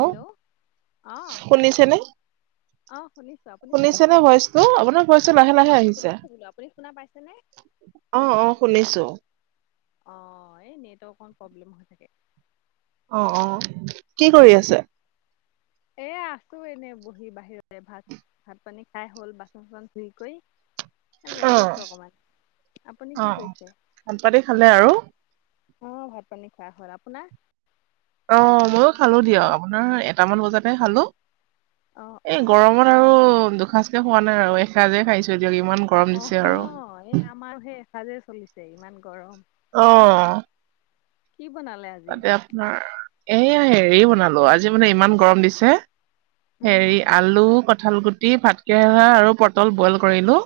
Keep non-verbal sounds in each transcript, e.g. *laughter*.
Hello অ',। শুনিছেনে অ', শুনিছো, আপুনি শুনিছে? শুনিছেনে ভইচটো আপোনাৰ ভইচটো লাহে লাহে অ', আহিছে শুনিছো বোলো আপুনি শুনা পাইছেনে? *inaudible* অ', অ', শুনিছো। অ', এই নেটৱকণ প্ৰব্লেম হৈ থাকে। অ', অ', কি কৰি আছে? এ আছো এনে, বহি বাহিৰতে ভাত। ভাত পানী খাই হ'ল বাচন চাচন ধুই কৰি। অ বহি আছো অকমান, আপুনি অ কি কৈছে? ভাত পানী খালে আৰু অ', ভাত পানী খোৱা হ'ল আপোনাৰ? অ', ময়ো খালো দিয়ক আপোনাৰ এটামান বজাতে খালো অ অ এই গৰমত। আৰু দুসাঁজকে খোৱা নাই আৰু এসাঁজে খাইছো দিয়ক ইমান গ- অ হ এই আমাৰো সেই এসাঁজে চলিছে ইমান গৰম অ। কি বনালে আজি? তাতে এইয়া হেৰি বনালো আজি মানে ইমান গৰম দিছে, উম হেৰি আলু, কঠাল গুটি, ভাতকেৰেলা আৰু পটল বইল কৰিলো।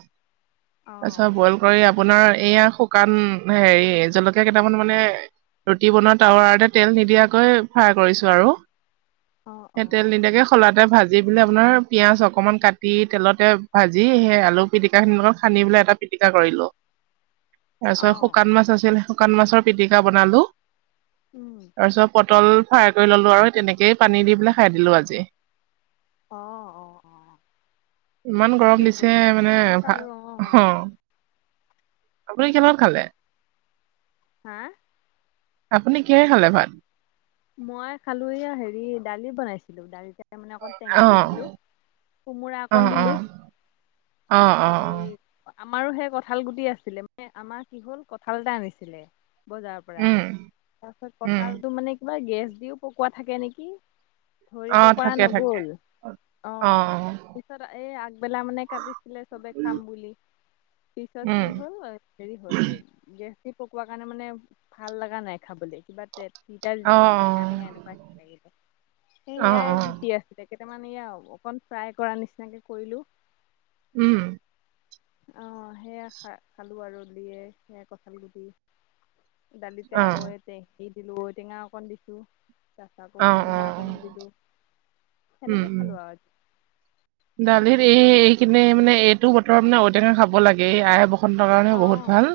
অ তাৰপিছত বইল কৰি আ- পোনাৰ এয়া শুকান হেৰি জলকীয়া কেইটামান মানে, ৰুটি বনোৱা টাৱাৰতে তেল নিদিয়াকৈ ফ্ৰাই কৰিছো আৰু, অ। হে অ তেল নিদিয়াকে, খলাতে ভাজি পেলাই আপোনাৰ পিঁয়াজ অকণমান কাটি তেলতে ভাজি সেই আলু পিটিকাখিনি লগত সানি পেলাই এটা - পিটিকা কৰিলো। *inaudible* তাৰ পিছত শুকান মাছ আছিল শুকান মাছৰ পিটিকা বনালো। উম। তাৰপিছত পটল ফ্ৰাই কৰি ল'লোঁ আৰু তেনেকেই পানী দি পেলাই খাই দিলোঁ আজি। অ অ অ, ইমান গৰম ঠিকেই দিছে কৰিলে মানে ভা গৰমত আৰু অ অ। অঁ আপুনি কিহৰ লগত তাকেহে খালে? হা? আপুনি কিহেৰে খালে ভাত? মই খালো এইয়া হেৰি দালি বনাইছিলো দালিতে মানে অকণ টেঙা দি অঁ দিলো। কোমোৰা অঁ অকণ অঁ দিলো, অঁ অঁ তাৰপিছত হে- অঁ ৰি, আমাৰো সেই কঁঠাল গুটি আছিলে মানে আমাৰ কি হল কঁঠাল এটা আনিছিলে বজাৰ পৰা, উম, তাৰপিছত উম, কঠালটো মানে কিবা গেছ দিও পকোৱা থাকে নেকি, ধৰিব অ', পৰা থাকে থাকে নগল অ, পিছত এই আগবেলা মানে কাটিছিলে চবে খাম বুলি পিছত উম, কি হল, এ- হেৰি হ'ল এই গেছ দি পকোৱা কাৰণে মানে ভাল লগা নাই খাবলে, কিবা তে তিতাল অ', টেঙা টেঙা এনেকুৱা নিচিনা লাগিলে, অ', অ', সেয়াই অ', গুটি আছিল। কেইটামান এই আও অকণ ফ্ৰাই কৰা নিচিনাকে কৰিলোঁ। উম। অ সেইয়া খা খালো আৰু দিয়ে সেইয়া কঠাল গুটি দালিতে অ', ঐটৈ সেই দিলোঁ ঔটেঙা অকণ দিছোঁ। তাৰপিছত আকৌ অ', কোমোৰা অকণো অ', দিলো। উম, সেনেকে উম, খালোঁ আও দালিত এই এইখিনি মানে এইটো বতৰত মানে ঔটেঙা খাব লাগে এই আই বস- সন্তৰ কাৰণেও বহুত অঁ ভাল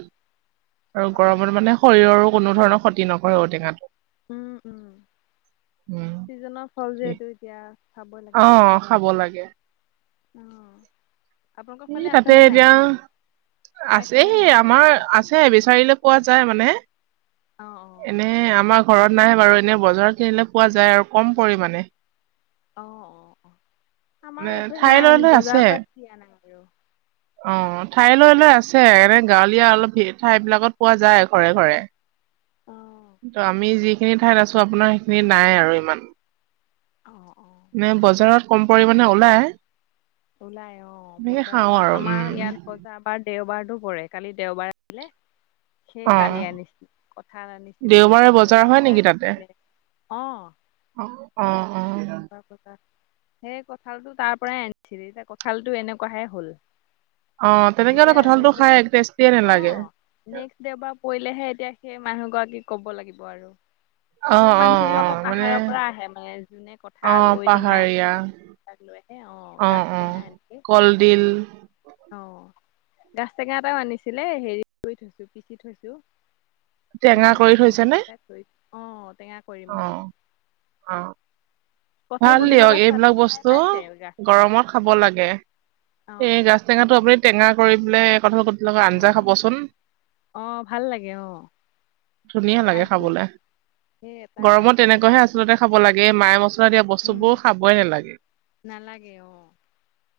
আৰু গৰমত অঁ মানে, শৰীৰৰো কোনো ধৰণৰ ক্ষতি নকৰে ঔটেঙাটো। উম উম, উম, চিজনৰ ফল যে ঠিকেই। এইটো এতিয়া। খাবই অ খাব লাগে। অ আপোনালোকৰ এই ফালে তাতে আছেনে এতিয়া নাই? আছে খাইছেনে নাই এই আপোনালোকৰ আমাৰ আ- ছে, বিচাৰিলে পোৱা যায় মানে, অঁ অঁ এনেই আমাক ঘৰত নাই বাৰু এনে বজাৰত কিনিলে পোৱা যায় আৰু কম পৰিমাণে। অ অ অ, মানে আমাৰ এইফালে ঠাই লৈ নাই লৈ আছে বজাৰ পৰা কিনি অনে আৰু। অ ঠাই লৈ লৈ আছে এনে গাঁৱলীয়া অলপ হে ঠাই বিলাকত পোৱা যায় ঘৰে ঘৰে। অ ত' আমি যিখিনি ঠাইত আছো আপোনাৰ সেইখিনি নাই আৰু ইমান। অঁ অঁ নে বজাৰত কম পৰিমাণে ওলায়। ওলাই অ বজাৰ বা আৰু উম আমাৰ ইয়াত বজাৰ বাৰ দেওবাৰতো পৰে কালি দেওবাৰ আছিলে। সেই অ কালি আনিছিল কঠাল আনিছিলে দেওবাৰে তাৰপিছত বজাৰ হয় ঔটেঙা নেকি তাতে আনিছিলে, অ অ অ অ পকা পকা, সেই কঁঠালটো তাৰ পৰাই আনিছিল এতিয়া কঁঠালটো এনেকুৱাহে হল। অ তেনেকে হলে এতিয়া কঁঠালটো নেক্স খাই টেষ্টিয়ে অ নালাগে। নেক্সট দেউবাৰ পৰিলেহে এতিয়া সেই মানুহ গৰাকীক ক'ব লাগিব আৰু, অ সেই অ মানুহ খিনি অ আকৌ মানে পাহাৰৰ পৰা আহে মানে যোনে ক, অ ঠাল ঔটেঙা পাহাৰীয়া এনেবিলাক লৈ আহে অঁ অ গাাজ অ টেঙা এনেকে, কলডিল অ গাছ টেঙা এটাও আনিছিলে হেৰি কৰি থৈছো, পিচি থৈছো। টেঙা পিহনাত কৰি থৈছেনে পিহুকেইটা থৈ, অ টেঙা কৰিম অ মানে। অ, কঁঠাল ভাল গুটিৰ দিয়ক লগত চাট এইবিলাক খাই বস্তু পাইছে গাছ টেঙা গৰমত খাব লাগে। অ এ গাজ, টেঙাটো আপুনি টেঙা কৰি পেলাই কঠাল গু, লগত অ আঞ্জা খাবচোন, অ ভাল লাগে অ ধুনীয়া লাগে খাইছো খাবলে সেই এটা গৰমত তেনেকুৱা এটা হে আচলতে খাব লাগে মায় মছ, লা দিয়া উম বস্তুবোৰ খাবই নালাগে, নালাগে অ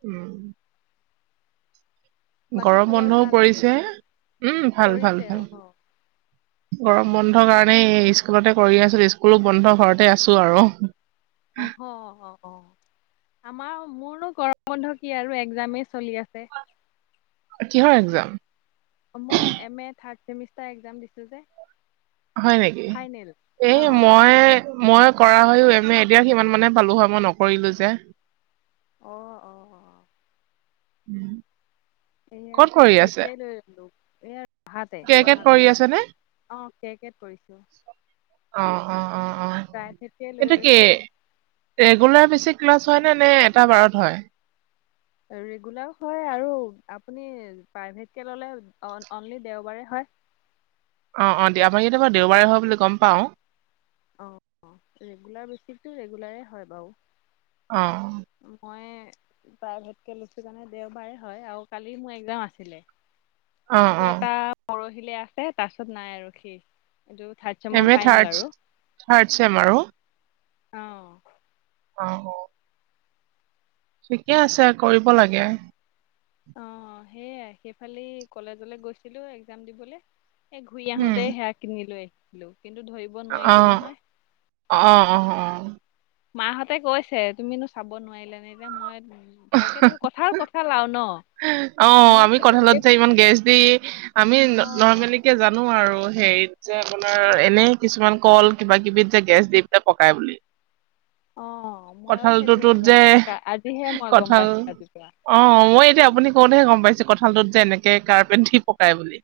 উম বাকী গৰম খবৰ বন্ধও ভাল আৰু পৰিছে উম ভাল ভাল কৰিছে ভাল অ অ, গৰম বন্ধ কাৰণে স্কুলতে কৰি আছিলো স্কুলো বন্ধ ঘৰতে আছো আৰু, অহ অ অ আমাৰ মোৰনো গৰম বন্ধ কি আৰু এক্সাম মেই চলি আছে। কিহৰ একজাম? মই M A third semester exam দিছোঁ যে, হয় নেকি, ফাইনেল এই অ মই মই কৰা হয় উ এম এ এতিয়া সিমান মানে পালো হয় মই নকৰিলো যে। অ অ অ *inaudible* এয়া ক'ত কৰি প্ৰাইভেট আছে কৈ লৈ ললো, এয়া ৰবাতে কে কেত ৰহা কৰি কলেজ, আছে নে অঁ কে কেত কৰিছোঁ। অ অ অ অ প্ৰাইভেটকে লৈ সেইটো কি, লৈছো ৰেগুলাৰ বেছিক ক্লাছ হয় নে, নে এটা বাৰত হয়? ৰেগুলাৰ হয় আৰু আপুনি প্ৰাইভেটকে ল'লে অন অনলি দেওবাৰে হয়। অ অ দিয়া ভাৰি হতৰ বাৰু দেওবাৰে হয় বুলি গম পাওঁ। অ অ ৰেগুলাৰ বেচিকটো ৰেগুলাৰেই হয় বাৰু, অ মই প্ৰাইভেট কে লৈছো কাৰণে দেওবাৰে হয় আৰু কালি মোৰ এক্জাম আছিলে। অ আকৌ অ এটা পৰহিলে আছে তাৰপিছত নাই আৰু শেষ এইটো থাৰ্ড, চেমৰ এম এ ফাইনেল থাৰড আৰু থাৰ্ড ছেম আৰু, অ। অ। ঠিকে আছে কৰিব লাগে। অ সেয়াই সেইফালেই কলেজলৈ গৈছিলোঁ এক্সাম দিবলৈ। ঘূৰি উম আহোঁতে সেয়া কিনিলৈ আহিলোঁ কিন্তু ধৰি অ, অ, অ অহ। মাহঁতে কৈছে তুমিনো চাব নোৱাৰিলা নে এতিয়া মই ভালকে ধৰ কথাৰ কথ চালাওঁ নহ। অ আমি কঠালত যে ইমান গেছ আৰু দি আমি নৰ্মেলি। অ জানোঁ আৰু হেৰিত যে আপোনাৰ এনেই কিছুমান কল কিবা কিবিত যে গেছ দি পেলাই পকাই বুলি। অ মইও সেইটো কঁঠালটোতোত যে নাজানোঁ আজিহে মই গম কঁঠাল পাইছোঁ ৰাতিপুৱা। অ মই এতিয়া আপুনি কওঁতহে গম পাইছোঁ কঁঠালটোত যে এনেকে কাৰপেট দি পকাই বুলি।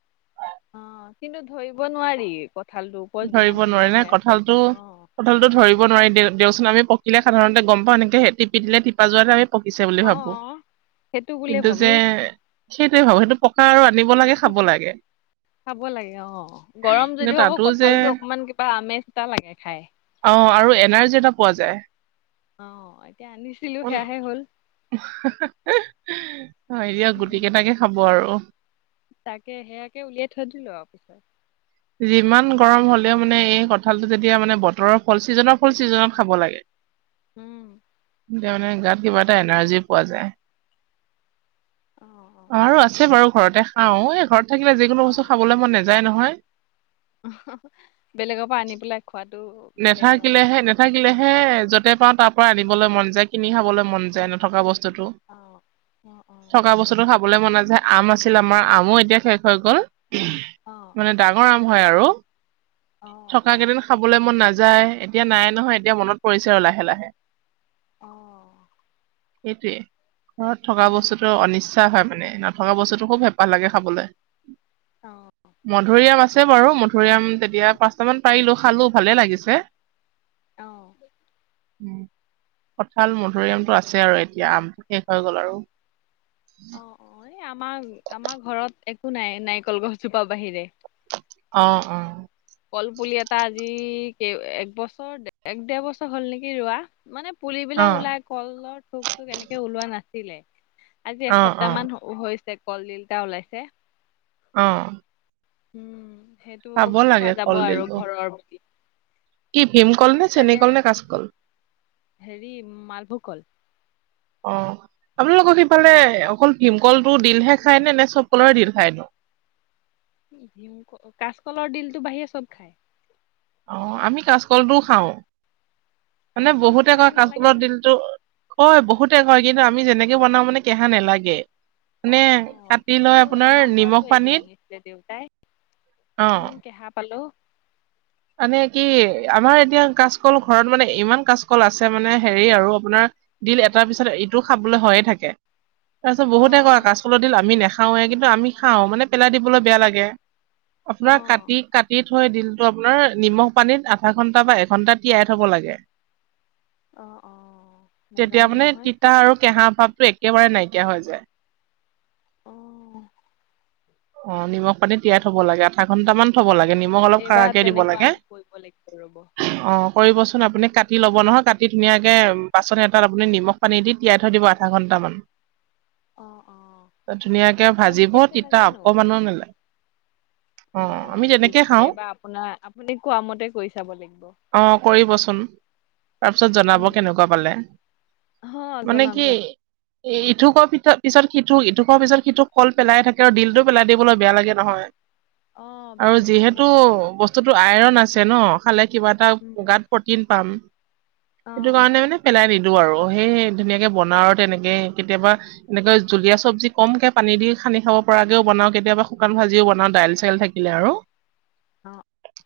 অ কিন্তু ধৰিব নোৱাৰি কঁঠালটোৰ ওপৰত যিমান ধুনীয়া হৈ আছে, একদম অ। কঠলটো ধৰিব নোৱাৰি দেওচোন আমি পকিলে সাধাৰণতে গম পাওঁ এনেকে টপি দিলে টিপা যোৱাতে আমি পকিছে বুলি অ ভাৱোঁ। অ সেইটো বুলিয়ে কিন্তু ভাবো যে সেইটোৱে ভাৱোঁ সেইটো পকা আৰু আনিব লাগে খাব লাগে। খাব লাগে অ, গৰম কিন্তু যদিও হ'ব তাতো যে কঁঠালটো অকমান কিবা আমেজ এটা লাগে খাই। অ আৰু এনাৰ্জি এটা পোৱা যায়। অ এতিয়া আনিছিলো সেয়াহে হ'ল। অ এইয়া গুটি উম, কেইটাকে খাব আৰু। তাকে সেয়াকে উলিয়াই থৈ দিলোঁ আৰু পিছত। যিমান গৰম হ'লেও মানে এই কঁঠালটো যেতিয়া মানে বতৰৰ ফল চিজনৰ ফল চিজনত খাব লাগে। উম। তেতিয়া মানে গাত কিবা এটা এনাৰ্জি পোৱা যায়। অ আমাৰো আছে বাৰু ঘৰতে খাওঁ এই ঘৰত থাকিলে যিকোনো অ অ বস্তু খাবলৈ মন নাযা যায় নহয়। *inaudible* বেলেগৰ পৰা আনি পেলাই খোৱাটো। বেলেগ আৰু। নেথাকিলে নাথাকিলেহে য'তে পাওঁ তাৰ পৰা আনিবলৈ মন যায় কিনি খাবলৈ মন যায় নথকা বস্তুটো। অ অ অ থকা বস্তুটো খাবলৈ মন নাযায় আম আছিলে আমাৰ আমো এতিয়া শেষ হৈ গ'ল। মানে ডাঙৰ আম হয় আৰু। অ থকা অ কেইদিন খাবলৈ মন নাযায় এতিয়া নাই নহয় এতিয়া মনত পৰিছে আৰু লাহে, লাহে। অ। সেইটোৱে ঘৰত থকা উম বস্তুটো অনিশ্চ *unintelligible* হয় মানে নথকা বস্তুটো খুব হেপাহ লাগে খাবলৈ। অ। মধুৰিআম আছে বাৰু মধুৰিআম তেতিয়া পাঁচটামান পাৰিলোঁ খালোঁ ভালে লাগিছে। অ। কঠাল মধুৰিআমটো আছে আৰু এতিয়া আমটো শেষ হৈ গ'ল আৰু। অ, অ এই আমাৰ আমাৰ ঘৰত একো নাই নাৰিকল গছজোপা বাহিৰে। অ, অ। কলপুলি এটা আজি এক বছৰ এক দেৰ বছৰ হ'ল নেকি ৰোৱা। মানে অ পুলিবিলাক ওলাই কলৰ থোক চোক এনেকে ওলোৱা নাছিলে। আজি অ অ এসপ্তাহ মান হৈছে কলডিল এটা ওলাইছে। অ'। উম, সেইটো খাব লাগে খোৱা যাব আৰু কলডিলটো ঘৰৰ প্ৰতি। কি ভীম কলনে, চেনি কলনে, কাচকল? হেৰি মালভোক কল। অ'। আপোনালোকৰ সিফালে অকল ভীমকল টো দিলহে খায় নে নে চব কলৰে দিল খায় নো? ভিম কাচকলৰ দিলটো বাহিৰে চব খায়। অ' আমি কাচকলটোও খাওঁ, মানে কাচকলটো বহুতে কেহা কয় নালাগে কাচকলৰ জানো? দিলটো কয় বহুতে কয়, কিন্তু আমি যেনেকে বনাও মানে কেহা নালাগে। অ মানে কাটি লৈ ত আপোনাৰ আমাৰ ঘৰতো নিমখ এদিন পানীত আনিছিলে দেউতাই অ ইমান কে'হা পালো। মানে কি আমাৰ এতিয়া কাচকল ঘৰত মানে ইমান কাচকল আছে মানে হেৰি আৰু আপোনাৰ দিল এটাৰ পিছত ইটো খাবলৈ হয়য়ে থাকে। তাৰপিছত অ বহুতে কয় কাচকলৰ দিল আমি নাখাওঁৱে, কিন্তু আমি খাওঁ মানে পেলাই দিবলৈ বেয়া লাগে। অ আপোনাৰ কাটি কাটি থৈ দিলটো আপ আপোনাৰ নিমখ পানীত আধা ঘন্টা বা এঘন্টা তিয়াই থব লাগে। অ', অ', তেতিয়া নাজানো মানে নহয়। তিতা আৰু কে'হা ভাৱটো এক একেবাৰে নাইকিয়া হৈ যায়। অ'। অ', নিমখ পানীত তিয়াই থ'ব লাগে। আধা ঘন্টামান থব লাগে নিমখ অলপ এইবাৰ কাৰাকে দিব তেনেকুৱা লাগে। কৰিব লাগিব ৰ'ব। অ', কৰিবচোন আপুনি কাটি লব নহয় কাটি ধুনীয়াকে বাচন এটাত আপুনি নিমখ পানী দি তিয়াই থৈ দিব আধা ঘণ্টামান। *inaudible* অ', অ', ধুনীয়াকে মই ভাজিব বিশেষকে তিতা নাজানো অকমানো নেলাগে। অ', আমি অ', তেনেকে ঠিক আছে, খাওঁ এইবাৰ আপোনাৰ আপুনি কোৱা মতে কৰি চাব লাগিব। অ', কৰিবচোন তাৰপিছত জনাব উম কেনেকুৱা পালে? অ', জনাম জনাম। ইথোকৰ পিছত সিথোক ইথোকৱৰ পিছত সিথোক কল পেলাই থাকে। আৰু দিলটো পেলাই দিবলৈ বেয়া লাগে নহয় অ বেয়া আৰু। লাগেতো। যিহেতু বস্তু বস্তুটো আইৰণ আছে ন খালে কিবা এটা উম গাত প্ৰটিন পাম। অ সেইটো কাৰণে মানে পেলাই নিদিও আৰু, সেই ধুনীয়াকে বনাওঁ আৰু তেনেকে কেতিয়াবা এনেকে জুলীয়া চব্জি কমকে পানী দি সানি খাব পৰা ও বনাও, কেতিয়াবা শুকান ভাজিও বনাও, দাইল চাইল থাকিলে আৰু। অ'।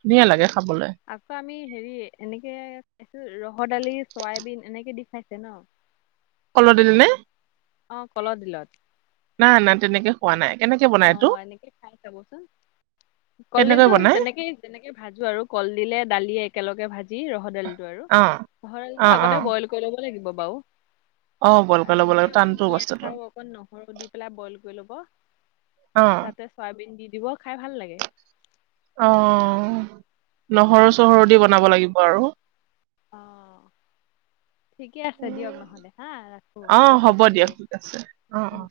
ধুনীয়া লাগে খাবলৈ। আকৌ আমি হেৰি এনেকে খাইছো, ৰহৰ দালি চয়াবিন এনেকে দি খাইছে ন'? কলৰ দিল নে? অ', কলৰ দিলত। নাই অনা তেনেকে। খোৱা নাই। কেনেকে বনাই এইটো অ', এনেকে খাই চাবচোন। কেনেকৈ কলডিলটো বনাই তেনেকেই যেনেকে ভাজো আৰু কলডিলে দালিয়ে একেলগে ভাজি ৰহৰ দালিটো আৰু। অ ৰহৰ অ দালিটো অ আগতে বইল কৰি ল'ব লাগিব বাৰু। অ বলকৈ ল'ব লাগে সেনেকে অকন টানটো পিয়াজ বস্তুটো আৰু অকন নহৰু দি পেলাই বইল কৰি ল'ব। অ তাতে চয়াবিন দি দিব, খাই ভাল লাগে। অ', নহৰু- চহৰু দি বনাব লাগিব আৰু। অ'। ঠিকে আছে দিয়ক নহ'লে হাঁ ৰাখোঁ অ পিছত হ'ব ফোন দিয়ক ঠিক আছে অ কৰিম অ উম।